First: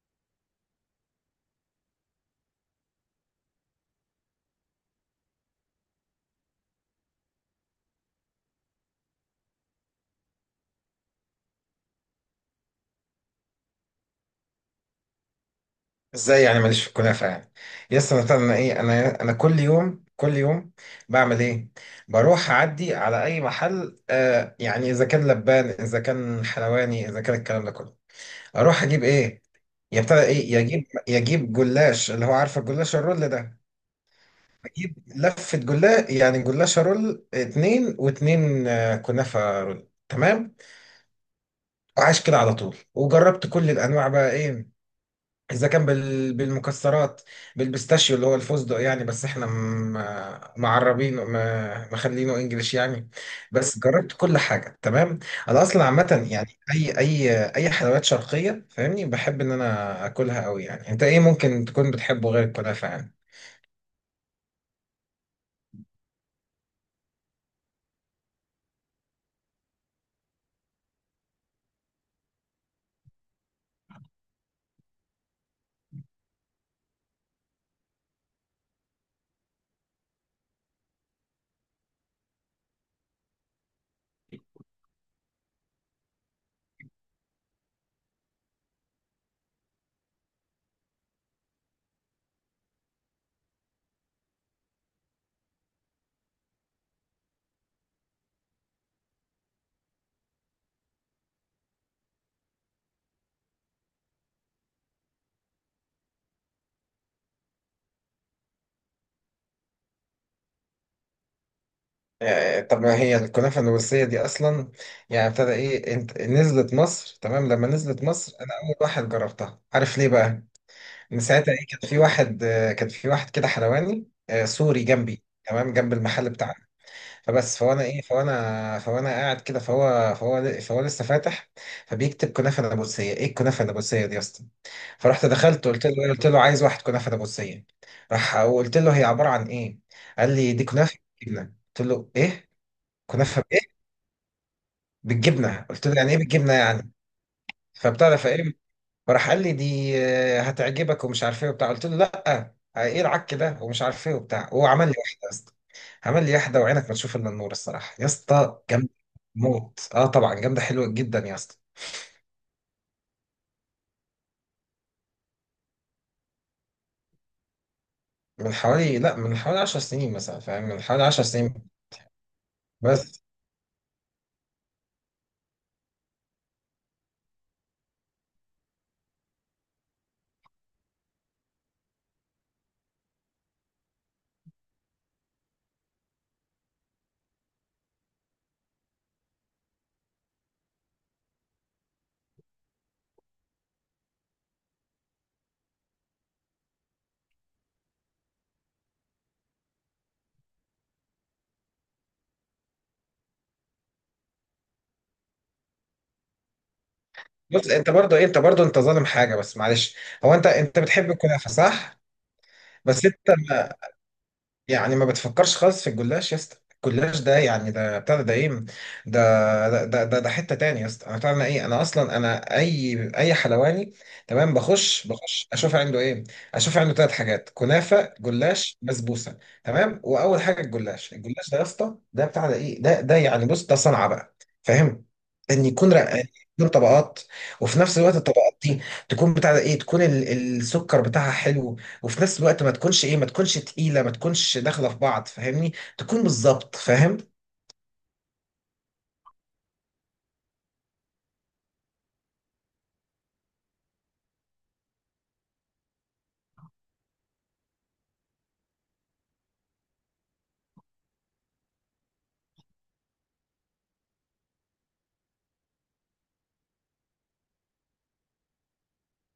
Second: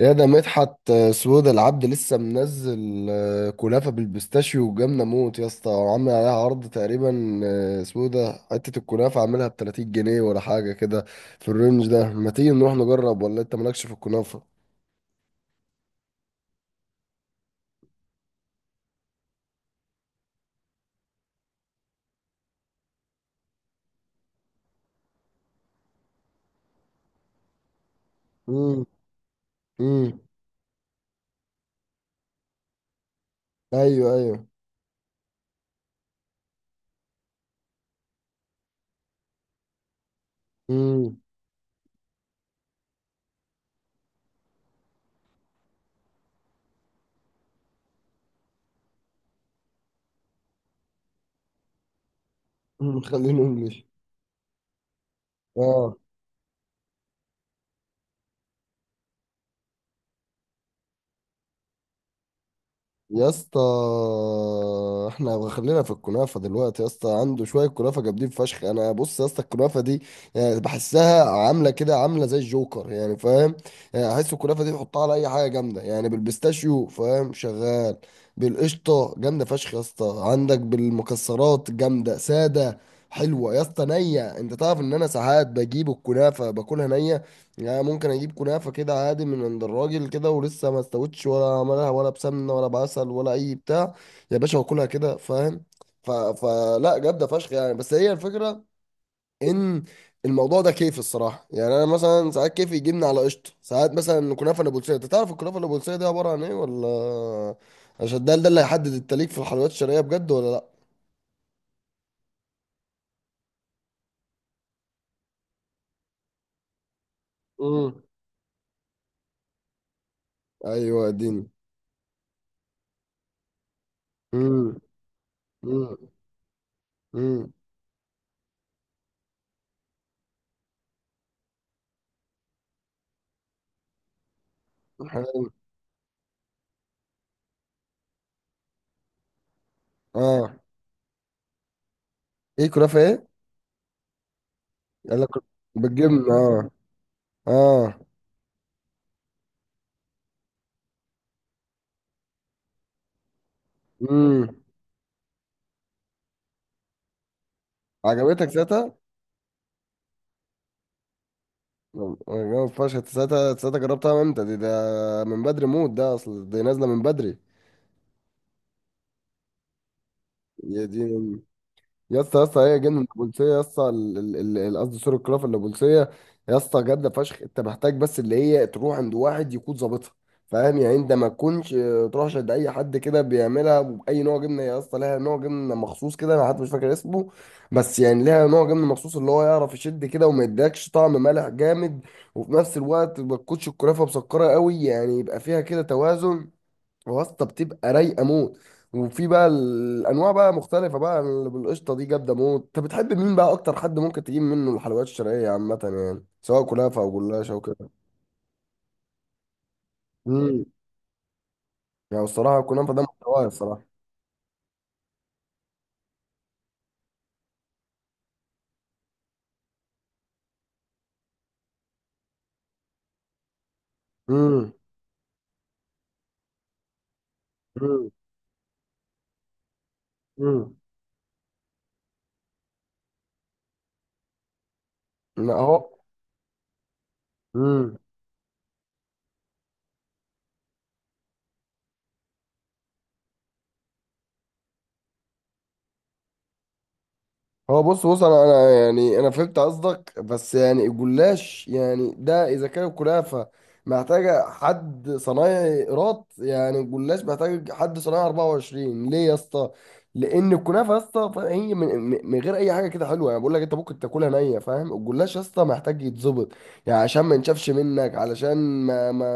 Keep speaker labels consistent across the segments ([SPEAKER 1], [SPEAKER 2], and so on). [SPEAKER 1] يا ده مدحت سويد العبد لسه منزل كنافة بالبيستاشيو وجبنة موت يا اسطى، وعامل عليها عرض تقريبا. اسمه إيه ده؟ حتة الكنافة عاملها ب 30 جنيه ولا حاجة كده في الرينج ده. ما تيجي نروح نجرب؟ ولا انت مالكش في الكنافة؟
[SPEAKER 2] ازاي يعني ماليش في الكنافه يعني؟ يس، انا ايه، انا كل يوم بعمل ايه؟ بروح اعدي على اي محل، آه يعني اذا كان لبان اذا كان حلواني اذا كان الكلام ده كله. اروح
[SPEAKER 1] امم.
[SPEAKER 2] اجيب ايه؟
[SPEAKER 1] امم.
[SPEAKER 2] يبتدى ايه، يجيب جلاش اللي هو عارف الجلاش الرول ده.
[SPEAKER 1] ايوه، ايوه.
[SPEAKER 2] اجيب لفه جلاش يعني جلاش رول، اتنين واتنين آه كنافه رول، تمام.
[SPEAKER 1] امم.
[SPEAKER 2] وعايش كده على طول وجربت كل الانواع بقى ايه، بالمكسرات، بالبيستاشيو اللي هو الفستق يعني، بس احنا معربينه، مخلينه انجليش يعني.
[SPEAKER 1] خلينا
[SPEAKER 2] بس
[SPEAKER 1] انجلش.
[SPEAKER 2] جربت كل حاجه تمام. انا اصلا
[SPEAKER 1] اه،
[SPEAKER 2] عامه يعني اي حلويات شرقيه، فاهمني؟ بحب ان انا اكلها قوي يعني. انت ايه ممكن تكون بتحبه غير الكنافه يعني؟
[SPEAKER 1] يا اسطى احنا خلينا في الكنافه دلوقتي. يا اسطى عنده شويه كنافه جامدين فشخ. انا بص يا اسطى الكنافه دي يعني بحسها عامله كده، عامله زي الجوكر يعني، فاهم؟ يعني احس الكنافه دي تحطها على اي حاجه جامده، يعني بالبيستاشيو فاهم شغال، بالقشطه جامده فشخ يا اسطى، عندك بالمكسرات جامده ساده حلوه يا اسطى نيه. انت تعرف ان انا ساعات بجيب الكنافه باكلها نيه؟ يعني ممكن اجيب كنافه كده عادي من عند الراجل كده ولسه ما استوتش ولا عملها ولا بسمنه ولا بعسل ولا اي بتاع يا باشا، واكلها كده، فاهم؟ فلا جامده فشخ يعني. بس هي الفكره ان الموضوع ده كيف الصراحه. يعني انا مثلا ساعات كيف يجيبني على قشطه، ساعات مثلا كنافه نابلسيه. انت تعرف الكنافه النابلسيه دي عباره عن ايه، ولا عشان ده اللي هيحدد التليك في الحلويات الشرقيه بجد، ولا لا؟
[SPEAKER 2] آه، طب ما هي الكنافه النورسيه دي اصلا يعني ابتدى ايه؟ انت نزلت مصر، تمام؟ لما
[SPEAKER 1] امم.
[SPEAKER 2] نزلت مصر انا اول واحد جربتها، عارف ليه بقى؟
[SPEAKER 1] ايوه
[SPEAKER 2] من
[SPEAKER 1] اديني.
[SPEAKER 2] ساعتها ايه، كان في واحد، آه، كان في واحد كده حلواني، آه،
[SPEAKER 1] امم.
[SPEAKER 2] سوري جنبي، تمام، جنب
[SPEAKER 1] امم.
[SPEAKER 2] المحل بتاعنا.
[SPEAKER 1] امم.
[SPEAKER 2] فوانا ايه، فوانا قاعد كده، فهو لسه فاتح. فبيكتب كنافه نابلسيه، ايه الكنافه النابلسيه دي يا اسطى؟ فرحت
[SPEAKER 1] حلو.
[SPEAKER 2] دخلت، قلت له عايز واحد كنافه نابلسيه. راح وقلت له هي عباره عن ايه؟ قال
[SPEAKER 1] اه.
[SPEAKER 2] لي دي كنافه بالجبنه. قلت له ايه،
[SPEAKER 1] ايه كنافه ايه؟
[SPEAKER 2] كنافه بايه،
[SPEAKER 1] انا كنت
[SPEAKER 2] بالجبنه؟ قلت له يعني ايه
[SPEAKER 1] بتجيبنا
[SPEAKER 2] بالجبنه
[SPEAKER 1] اه.
[SPEAKER 2] يعني؟
[SPEAKER 1] اه.
[SPEAKER 2] فبتعرف ايه، فراح قال لي دي، آه، هتعجبك ومش عارف ايه وبتاع. قلت له لا، آه، ايه العك ده ومش عارف ايه وبتاع.
[SPEAKER 1] امم.
[SPEAKER 2] هو عمل لي واحده يا اسطى، عمل لي واحده وعينك ما تشوف الا النور. الصراحه يا
[SPEAKER 1] عجبتك
[SPEAKER 2] اسطى جامده
[SPEAKER 1] ساعتها؟
[SPEAKER 2] موت، اه طبعا جامده حلوه جدا يا اسطى.
[SPEAKER 1] جامد فشخ. أنت ساعتها جربتها امتى دي؟ ده من بدري موت، ده اصل دي نازله من بدري.
[SPEAKER 2] من حوالي لا من حوالي 10 سنين مثلا، فاهم؟ من
[SPEAKER 1] يا دي.
[SPEAKER 2] حوالي 10 سنين
[SPEAKER 1] يا اسطى يا اسطى هي جنة
[SPEAKER 2] بس.
[SPEAKER 1] البوليسية يا اسطى، قصدي سور الكراف البوليسية. يا اسطى جامدة فشخ. انت محتاج بس اللي هي تروح عند واحد يكون ظابطها، فاهم؟ يعني انت ما تكونش تروحش عند اي حد كده بيعملها باي نوع جبنه. يا اسطى لها نوع جبنه مخصوص كده، انا حتى مش فاكر اسمه، بس يعني لها نوع جبنه مخصوص اللي هو يعرف يشد كده وما يديكش طعم مالح جامد، وفي نفس الوقت ما تكونش الكرافه مسكره قوي. يعني يبقى فيها كده توازن، واسطة بتبقى رايقة موت. وفي بقى الأنواع بقى مختلفة بقى، اللي بالقشطة دي جامدة موت. أنت بتحب مين بقى أكتر؟ حد ممكن تجيب منه الحلويات الشرقية عامة، يعني سواء كنافة أو جلاش أو
[SPEAKER 2] بص،
[SPEAKER 1] كده؟
[SPEAKER 2] انت برضو انت ظالم حاجه بس معلش. هو انت
[SPEAKER 1] امم.
[SPEAKER 2] انت بتحب الكنافه صح؟
[SPEAKER 1] يعني الصراحة الكنافة ده
[SPEAKER 2] بس انت
[SPEAKER 1] محتواي الصراحة.
[SPEAKER 2] يعني ما بتفكرش خالص في الجلاش يا اسطى؟ الجلاش ده يعني ده بتاع ده ايه ده، ده حته تاني يا اسطى. انا بتاع ايه، انا اصلا انا اي حلواني تمام
[SPEAKER 1] امم.
[SPEAKER 2] بخش، بخش اشوف عنده ايه. اشوف عنده ثلاث حاجات،
[SPEAKER 1] امم.
[SPEAKER 2] كنافه جلاش بسبوسه تمام. واول حاجه
[SPEAKER 1] امم.
[SPEAKER 2] الجلاش، الجلاش ده يا اسطى ده بتاع ده ايه ده ده يعني بص ده صنعه بقى، فاهم؟
[SPEAKER 1] لا
[SPEAKER 2] ان يكون
[SPEAKER 1] هو.
[SPEAKER 2] رقاني، يكون طبقات. وفي
[SPEAKER 1] مم.
[SPEAKER 2] نفس الوقت الطبقات دي تكون بتاع ده ايه، تكون السكر بتاعها حلو. وفي نفس الوقت ما تكونش ايه، ما تكونش تقيله، ما تكونش داخله في بعض، فاهمني؟ تكون بالظبط، فاهم؟
[SPEAKER 1] هو بص بص، انا يعني انا فهمت قصدك. بس يعني الجلاش يعني ده اذا كان الكنافه محتاجه حد صنايعي قراط، يعني الجلاش محتاج حد صنايعي 24، ليه يا اسطى؟ لان الكنافه يا اسطى هي من غير اي حاجه كده حلوه. يعني بقول لك انت ممكن تاكلها نيه، فاهم؟ الجلاش يا اسطى محتاج يتظبط، يعني عشان ما ينشفش منك، علشان ما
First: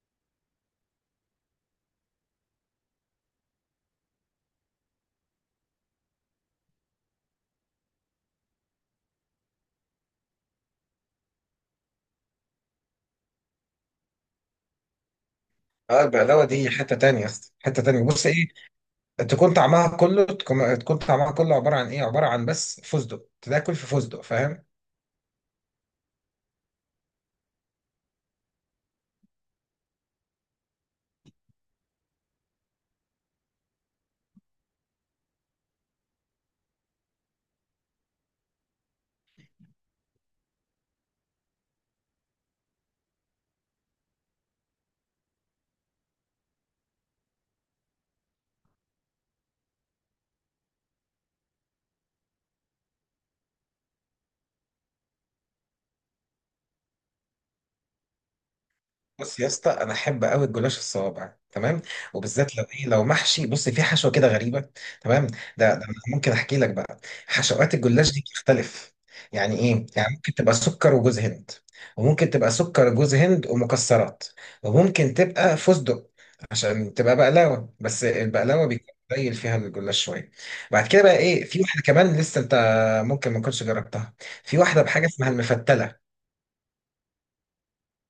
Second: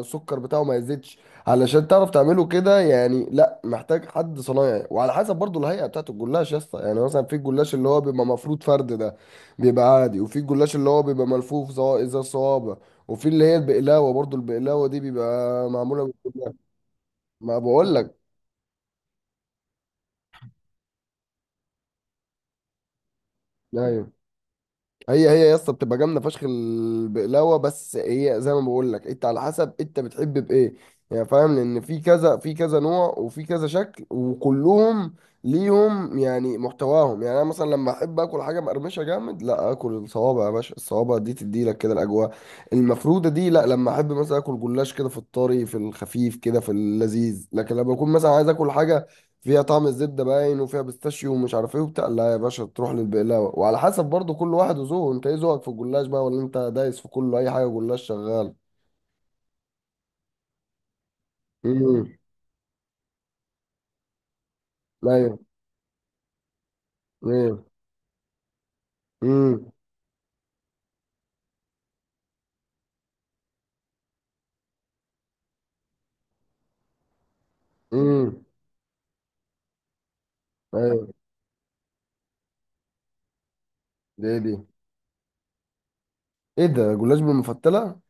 [SPEAKER 1] السكر بتاعه ما يزيدش، علشان تعرف تعمله كده. يعني لا محتاج حد صنايعي، وعلى حسب برضو الهيئه بتاعت الجلاش يا اسطى. يعني مثلا في الجلاش اللي هو بيبقى مفروض فرد ده بيبقى عادي، وفي الجلاش اللي هو بيبقى ملفوف زي الصوابع، وفي اللي هي البقلاوه برضو. البقلاوه دي بيبقى
[SPEAKER 2] اه،
[SPEAKER 1] معموله
[SPEAKER 2] البقلاوه
[SPEAKER 1] بالجلاش
[SPEAKER 2] دي حته تانية يا اسطى،
[SPEAKER 1] ما
[SPEAKER 2] حته
[SPEAKER 1] بقول
[SPEAKER 2] تانية.
[SPEAKER 1] لك.
[SPEAKER 2] بص ايه، تكون طعمها كله عباره عن ايه، عباره عن بس فستق، تاكل في
[SPEAKER 1] ايوه
[SPEAKER 2] فستق، فاهم؟
[SPEAKER 1] هي هي يا اسطى بتبقى جامده فشخ البقلاوه، بس هي زي ما بقول لك انت على حسب انت بتحب بايه. يعني فاهم، لان في كذا، في كذا نوع وفي كذا شكل، وكلهم ليهم يعني محتواهم. يعني انا مثلا لما احب اكل حاجه مقرمشه جامد، لا اكل الصوابع يا باشا. الصوابع دي تدي لك كده الاجواء المفروده دي. لا لما احب مثلا اكل جلاش كده، في الطري في الخفيف كده في اللذيذ. لكن لما اكون مثلا عايز اكل حاجه فيها طعم الزبده باين وفيها بيستاشيو ومش عارف ايه وبتاع، لا يا باشا تروح للبقلاوه. وعلى حسب برضو كل واحد وذوقه. انت ايه ذوقك في الجلاش بقى، ولا انت دايس في كله اي حاجه جلاش شغال؟
[SPEAKER 2] بص يا اسطى، انا احب قوي الجلاش الصوابع تمام.
[SPEAKER 1] امم.
[SPEAKER 2] وبالذات لو ايه، لو محشي، بص في حشوه كده غريبه تمام. ده
[SPEAKER 1] ايوه
[SPEAKER 2] ده أنا ممكن احكي لك بقى،
[SPEAKER 1] ايوه.
[SPEAKER 2] حشوات الجلاش دي بتختلف. يعني
[SPEAKER 1] امم.
[SPEAKER 2] ايه، يعني ممكن تبقى سكر وجوز هند، وممكن تبقى سكر وجوز هند ومكسرات، وممكن تبقى فستق عشان تبقى بقلاوه، بس
[SPEAKER 1] امم.
[SPEAKER 2] البقلاوه بيكون قليل فيها الجلاش شويه. بعد كده
[SPEAKER 1] ايوه.
[SPEAKER 2] بقى ايه، في واحده كمان لسه انت ممكن ما تكونش جربتها.
[SPEAKER 1] دي دي.
[SPEAKER 2] في واحده بحاجه اسمها المفتله.
[SPEAKER 1] ايه ده جلاش بالمفتله؟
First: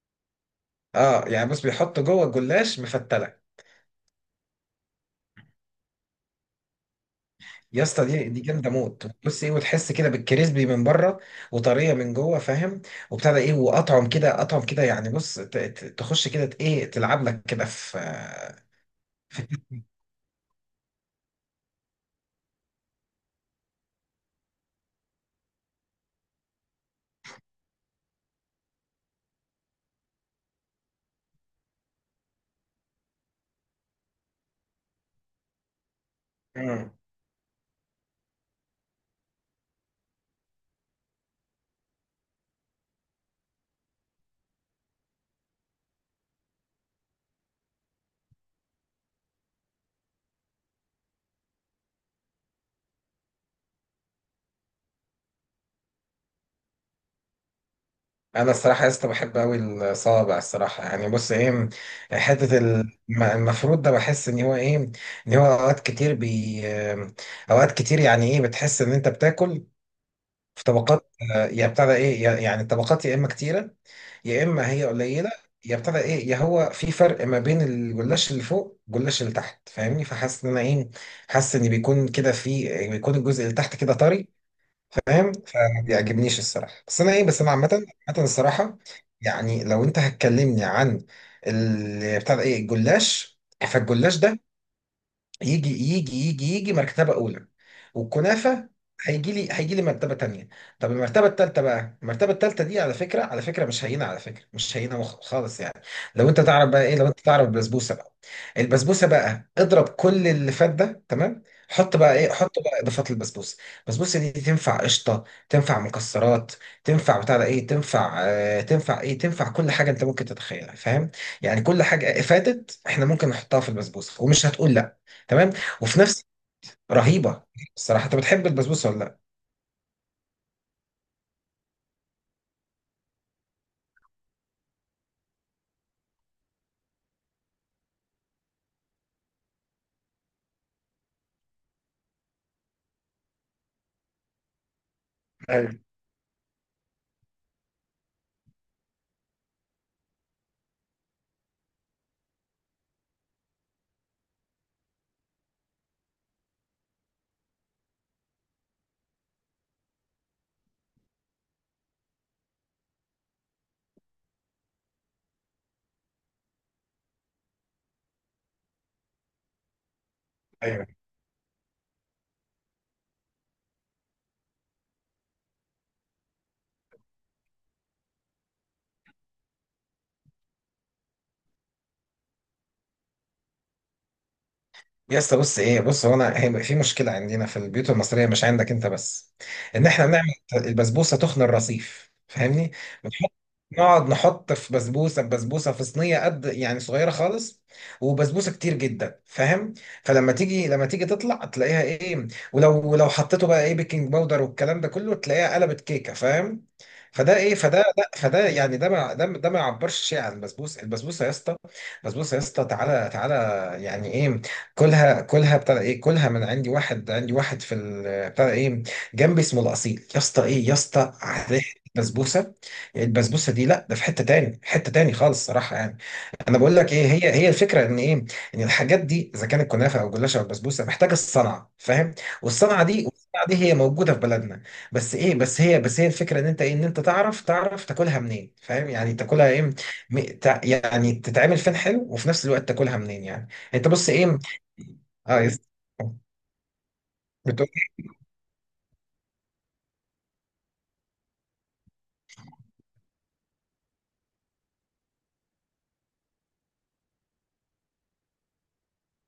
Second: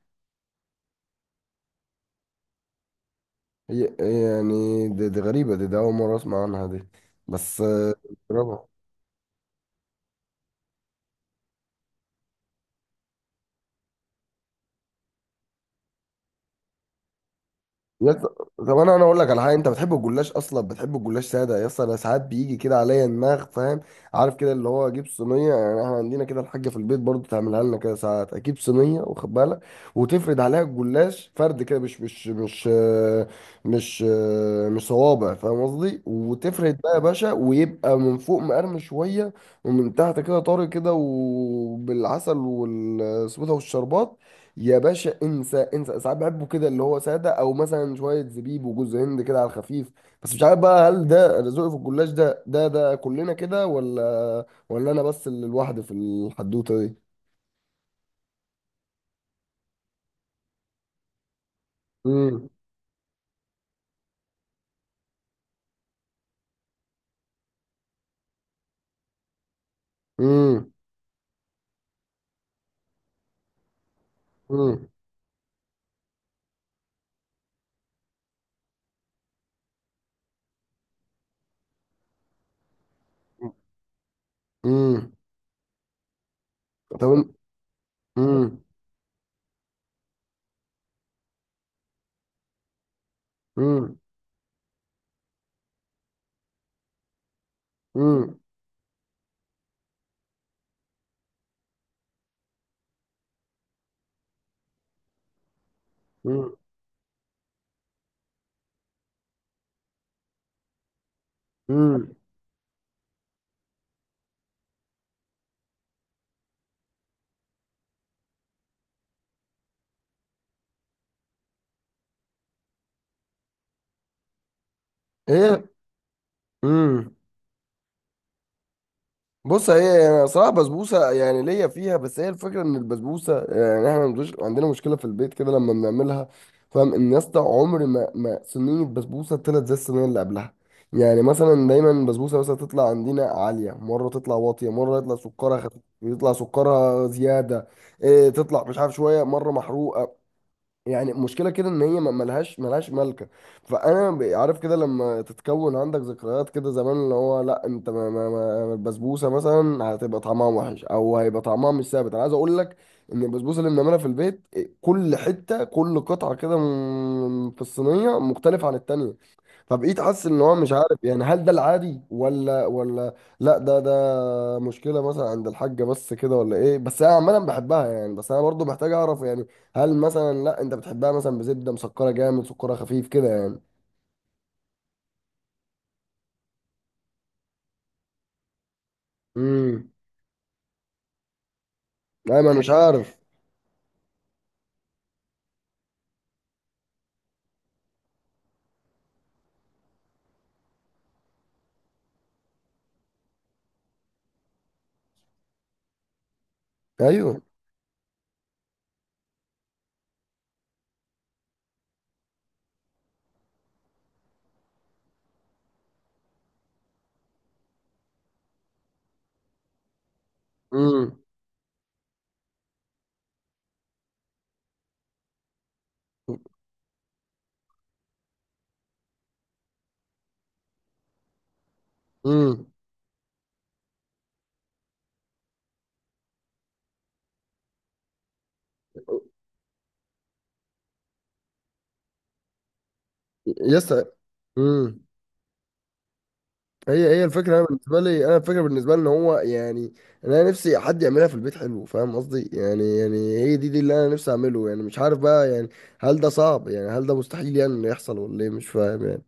[SPEAKER 2] اه يعني بص، بيحطوا جوه الجلاش مفتله.
[SPEAKER 1] هي يعني دي غريبه دي، ده اول مره اسمع عنها دي بس.
[SPEAKER 2] يا اسطى دي
[SPEAKER 1] جربها.
[SPEAKER 2] جامده موت، بص ايه، وتحس كده بالكريسبي من بره وطريه من جوه، فاهم؟ وبتاع ده ايه، واطعم كده يعني، بص تخش كده، ايه، تلعب لك كده في.
[SPEAKER 1] يس... طب انا اقول لك على حاجه. انت بتحب الجلاش اصلا؟ بتحب الجلاش ساده يا اسطى؟ انا ساعات بيجي كده عليا دماغ، فاهم؟ عارف كده اللي هو اجيب صينيه. يعني احنا عندنا كده الحاجه في البيت برضو تعملها لنا كده. ساعات اجيب صينيه، واخد بالك، وتفرد عليها الجلاش فرد كده، مش صوابع فاهم قصدي. وتفرد
[SPEAKER 2] مم.
[SPEAKER 1] بقى يا باشا، ويبقى من فوق مقرمش شويه، ومن تحت كده طري كده، وبالعسل والسبوته والشربات يا باشا انسى انسى. ساعات بحبه كده اللي هو ساده، او مثلا شويه زبيب وجوز هند كده على الخفيف. بس مش عارف بقى هل ده ذوقي في الجلاش، ده كلنا كده، ولا ولا انا بس اللي لوحدي في الحدوته دي؟
[SPEAKER 2] انا الصراحه يا اسطى بحب قوي الصوابع، الصراحه. يعني بص ايه،
[SPEAKER 1] امم.
[SPEAKER 2] حته المفروض ده، بحس ان هو ايه، ان هو اوقات كتير يعني ايه، بتحس ان انت بتاكل في
[SPEAKER 1] امم.
[SPEAKER 2] طبقات، آه، يا بتاع ده ايه، يعني طبقات يا اما كتيره يا اما هي
[SPEAKER 1] امم.
[SPEAKER 2] قليله، يا ابتدى ايه، يا هو في فرق ما بين الجلاش اللي فوق والجلاش اللي تحت، فاهمني؟ فحاسس ان انا ايه، حاسس ان بيكون كده في، بيكون الجزء اللي تحت كده طري،
[SPEAKER 1] امم.
[SPEAKER 2] فاهم؟ فما بيعجبنيش الصراحه، بس انا
[SPEAKER 1] طب.
[SPEAKER 2] ايه، بس انا عامه عامه
[SPEAKER 1] امم.
[SPEAKER 2] الصراحه. يعني لو انت هتكلمني عن بتاع ده ايه، الجلاش،
[SPEAKER 1] امم.
[SPEAKER 2] فالجلاش ده يجي يجي مرتبة أولى،
[SPEAKER 1] امم.
[SPEAKER 2] والكنافة هيجي لي مرتبة تانية. طب المرتبة التالتة بقى، المرتبة التالتة دي على فكرة، على فكرة مش هينة، على فكرة مش هينة خالص يعني. لو أنت تعرف بقى إيه، لو أنت تعرف البسبوسة بقى، البسبوسة بقى اضرب كل اللي فات ده تمام. حط
[SPEAKER 1] امم.
[SPEAKER 2] بقى إيه، حط بقى إضافات للبسبوسة. البسبوسة دي تنفع قشطة، تنفع مكسرات، تنفع بتاع ده إيه، تنفع آه، تنفع إيه، تنفع كل حاجة أنت ممكن تتخيلها، فاهم؟ يعني كل حاجة فاتت إحنا ممكن نحطها في البسبوسة ومش هتقول. تمام،
[SPEAKER 1] ايه.
[SPEAKER 2] وفي نفس،
[SPEAKER 1] امم.
[SPEAKER 2] رهيبه الصراحه. انت بتحب البسبوسه ولا لا؟
[SPEAKER 1] بص هي يعني صراحة بسبوسة يعني ليا فيها. بس هي الفكرة ان البسبوسة، يعني احنا مش عندنا مشكلة في البيت كده لما بنعملها، فاهم؟ ان يا اسطى عمر ما صينية بسبوسة طلعت زي الصينية اللي قبلها. يعني مثلا دايما البسبوسة مثلا تطلع عندنا عالية مرة، تطلع واطية مرة، يطلع سكرها
[SPEAKER 2] ايوه،
[SPEAKER 1] خفيف، يطلع سكرها زيادة. إيه تطلع مش عارف شوية، مرة محروقة. يعني مشكلة كده ان هي ملهاش، ملهاش ملكة. فانا عارف كده لما تتكون عندك ذكريات كده زمان اللي هو لا انت ما ما ما البسبوسة مثلا هتبقى طعمها وحش، او هيبقى طعمها مش ثابت. انا عايز اقول لك ان البسبوسة اللي بنعملها في البيت كل حتة، كل قطعة كده في الصينية مختلفة عن التانية. فبقيت حاسس ان هو مش
[SPEAKER 2] ايوه
[SPEAKER 1] عارف، يعني هل ده العادي، ولا ولا لا ده ده مشكله مثلا عند الحاجه بس كده، ولا ايه؟ بس انا عامه بحبها يعني. بس انا برضو محتاج اعرف. يعني هل مثلا لا انت بتحبها مثلا بزبده مسكره جامد، سكرها خفيف كده يعني؟
[SPEAKER 2] يا اسطى، بص ايه، بص هو، انا هي في مشكله عندنا في البيوت المصريه، مش عندك انت بس، ان
[SPEAKER 1] امم.
[SPEAKER 2] احنا بنعمل البسبوسه تخن الرصيف،
[SPEAKER 1] ايوه انا مش
[SPEAKER 2] فاهمني؟
[SPEAKER 1] عارف.
[SPEAKER 2] بنحط نقعد نحط في بسبوسه، بسبوسه في صينيه قد يعني صغيره خالص، وبسبوسه كتير جدا، فاهم؟ فلما تيجي، لما تيجي تطلع تلاقيها ايه، ولو حطيته بقى ايه، بيكنج باودر والكلام ده كله، تلاقيها قلبت كيكه، فاهم؟ فده
[SPEAKER 1] ايوه.
[SPEAKER 2] ايه، فده لا فده يعني، ده ما يعبرش شيء عن البسبوسه. البسبوسه يا اسطى، البسبوسه يا اسطى، تعالى يعني ايه، كلها، كلها بتاع ايه كلها من عندي، واحد في بتاع ايه، جنبي، اسمه الاصيل. يا اسطى ايه يا اسطى،
[SPEAKER 1] امم.
[SPEAKER 2] ريحه البسبوسه، البسبوسه دي لا ده في حته تاني، حته تاني خالص صراحه يعني. انا بقول لك ايه، هي هي الفكره ان ايه، ان الحاجات دي اذا كانت كنافه او جلاشه او بسبوسه محتاجه الصنعه، فاهم؟
[SPEAKER 1] امم.
[SPEAKER 2] والصنعه دي هي موجوده في بلدنا. بس ايه، بس هي الفكره ان انت ايه، ان انت تعرف تاكلها منين، فاهم؟ يعني تاكلها ايه، يعني تتعمل فين حلو وفي نفس الوقت تاكلها منين يعني. انت
[SPEAKER 1] يس.
[SPEAKER 2] بص ايه،
[SPEAKER 1] امم.
[SPEAKER 2] اه،
[SPEAKER 1] هي هي الفكره. انا
[SPEAKER 2] بتقول إيه؟
[SPEAKER 1] بالنسبه لي، انا الفكره بالنسبه لي ان هو يعني انا نفسي حد يعملها في البيت حلو، فاهم قصدي؟ يعني يعني هي دي اللي انا نفسي اعمله. يعني مش عارف بقى، يعني هل ده صعب؟ يعني هل ده مستحيل يعني إنه يحصل ولا ايه؟ مش فاهم يعني.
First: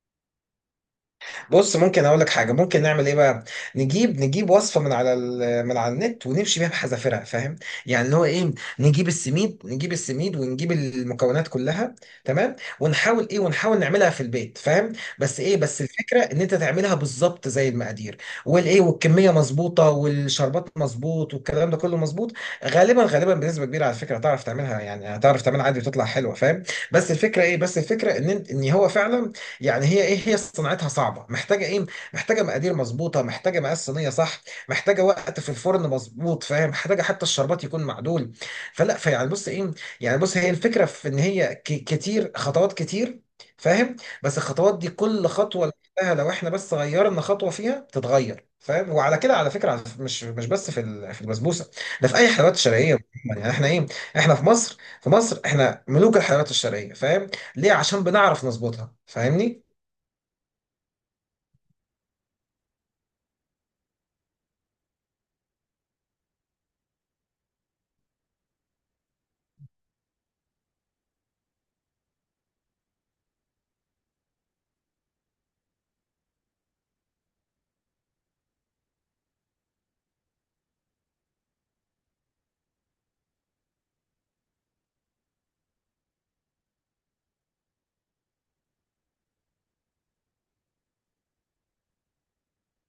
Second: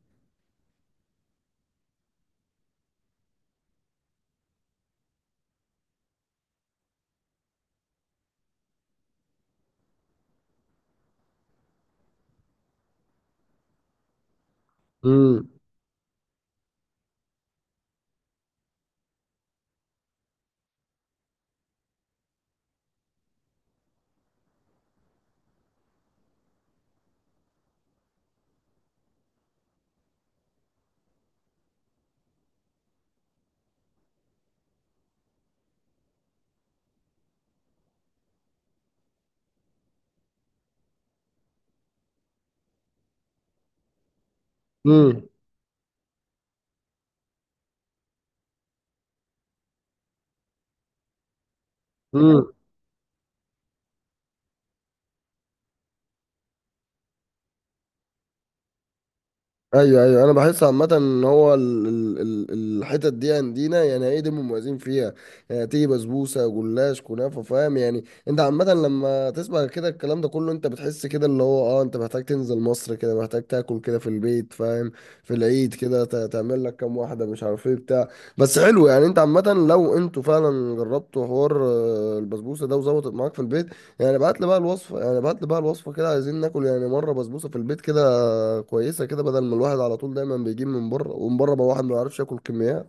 [SPEAKER 2] بص ممكن اقول لك حاجه، ممكن نعمل ايه بقى، نجيب وصفه من على من على النت، ونمشي بيها بحذافيرها، فاهم؟ يعني اللي هو ايه، نجيب السميد ونجيب المكونات كلها تمام، ونحاول ايه، ونحاول نعملها في البيت، فاهم؟ بس
[SPEAKER 1] امم.
[SPEAKER 2] ايه، بس الفكره ان انت تعملها بالظبط زي المقادير والايه، والكميه مظبوطه والشربات مظبوط والكلام ده كله مظبوط. غالبا بنسبه كبيره على فكره هتعرف تعملها، يعني هتعرف تعملها عادي وتطلع حلوه، فاهم؟ بس الفكره ايه، بس الفكره ان ان هو فعلا، يعني هي ايه، هي صناعتها صعبه، محتاجه ايه، محتاجه مقادير مظبوطه، محتاجه مقاس صينيه، صح؟ محتاجه وقت في الفرن مظبوط، فاهم؟ محتاجه حتى الشربات يكون معدول. فلا فيعني بص ايه، يعني بص هي الفكره في ان هي كتير خطوات كتير، فاهم؟ بس الخطوات دي كل خطوه لوحدها، لو احنا بس غيرنا خطوه فيها تتغير، فاهم؟ وعلى كده على فكره، على مش بس في في البسبوسه، ده في اي
[SPEAKER 1] امم.
[SPEAKER 2] حلويات شرقيه. يعني احنا ايه، احنا في مصر، في مصر احنا ملوك الحلويات الشرقيه، فاهم؟ ليه؟ عشان بنعرف نظبطها، فاهمني؟
[SPEAKER 1] ايوه ايوه. انا بحس عامه ان هو الحتت دي عندنا، يعني ايه، دي مميزين فيها. يعني تيجي بسبوسه جلاش كنافه، فاهم؟ يعني انت عامه لما تسمع كده الكلام ده كله انت بتحس كده اللي هو اه انت محتاج تنزل مصر كده، محتاج تاكل كده في البيت، فاهم؟ في العيد كده تعمل لك كام واحده، مش عارف ايه بتاع. بس حلو يعني. انت عامه لو انتوا فعلا جربتوا حوار البسبوسه ده وظبطت معاك في البيت، يعني ابعت لي بقى الوصفه، يعني ابعت لي بقى الوصفه كده. عايزين ناكل يعني مره بسبوسه في البيت كده كويسه كده، بدل ما الواحد على طول دايما بيجيب من بره، ومن بره بقى واحد ما يعرفش ياكل كميات.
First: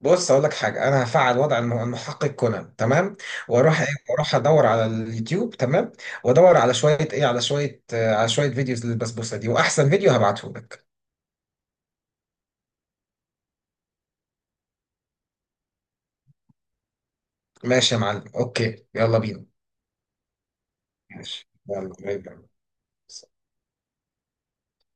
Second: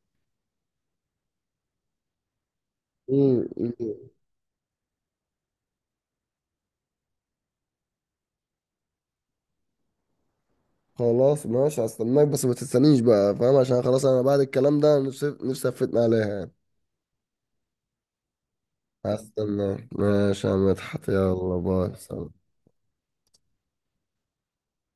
[SPEAKER 2] بص اقول لك حاجه، انا هفعل وضع المحقق كونان تمام،
[SPEAKER 1] امم.
[SPEAKER 2] واروح ايه، واروح ادور على اليوتيوب تمام، وادور على شويه ايه، على شويه آه، على شويه فيديوز للبسبوسه دي، واحسن فيديو هبعته لك.
[SPEAKER 1] خلاص ماشي هستناك، بس ما تستنيش بقى فاهم، عشان خلاص انا بعد الكلام ده نفسي، نفسي افتنا عليها يعني.
[SPEAKER 2] ماشي يا معلم، اوكي يلا بينا،
[SPEAKER 1] هستناك ماشي يا مدحت،
[SPEAKER 2] ماشي
[SPEAKER 1] يلا
[SPEAKER 2] يلا
[SPEAKER 1] باي
[SPEAKER 2] باي
[SPEAKER 1] سلام.
[SPEAKER 2] باي.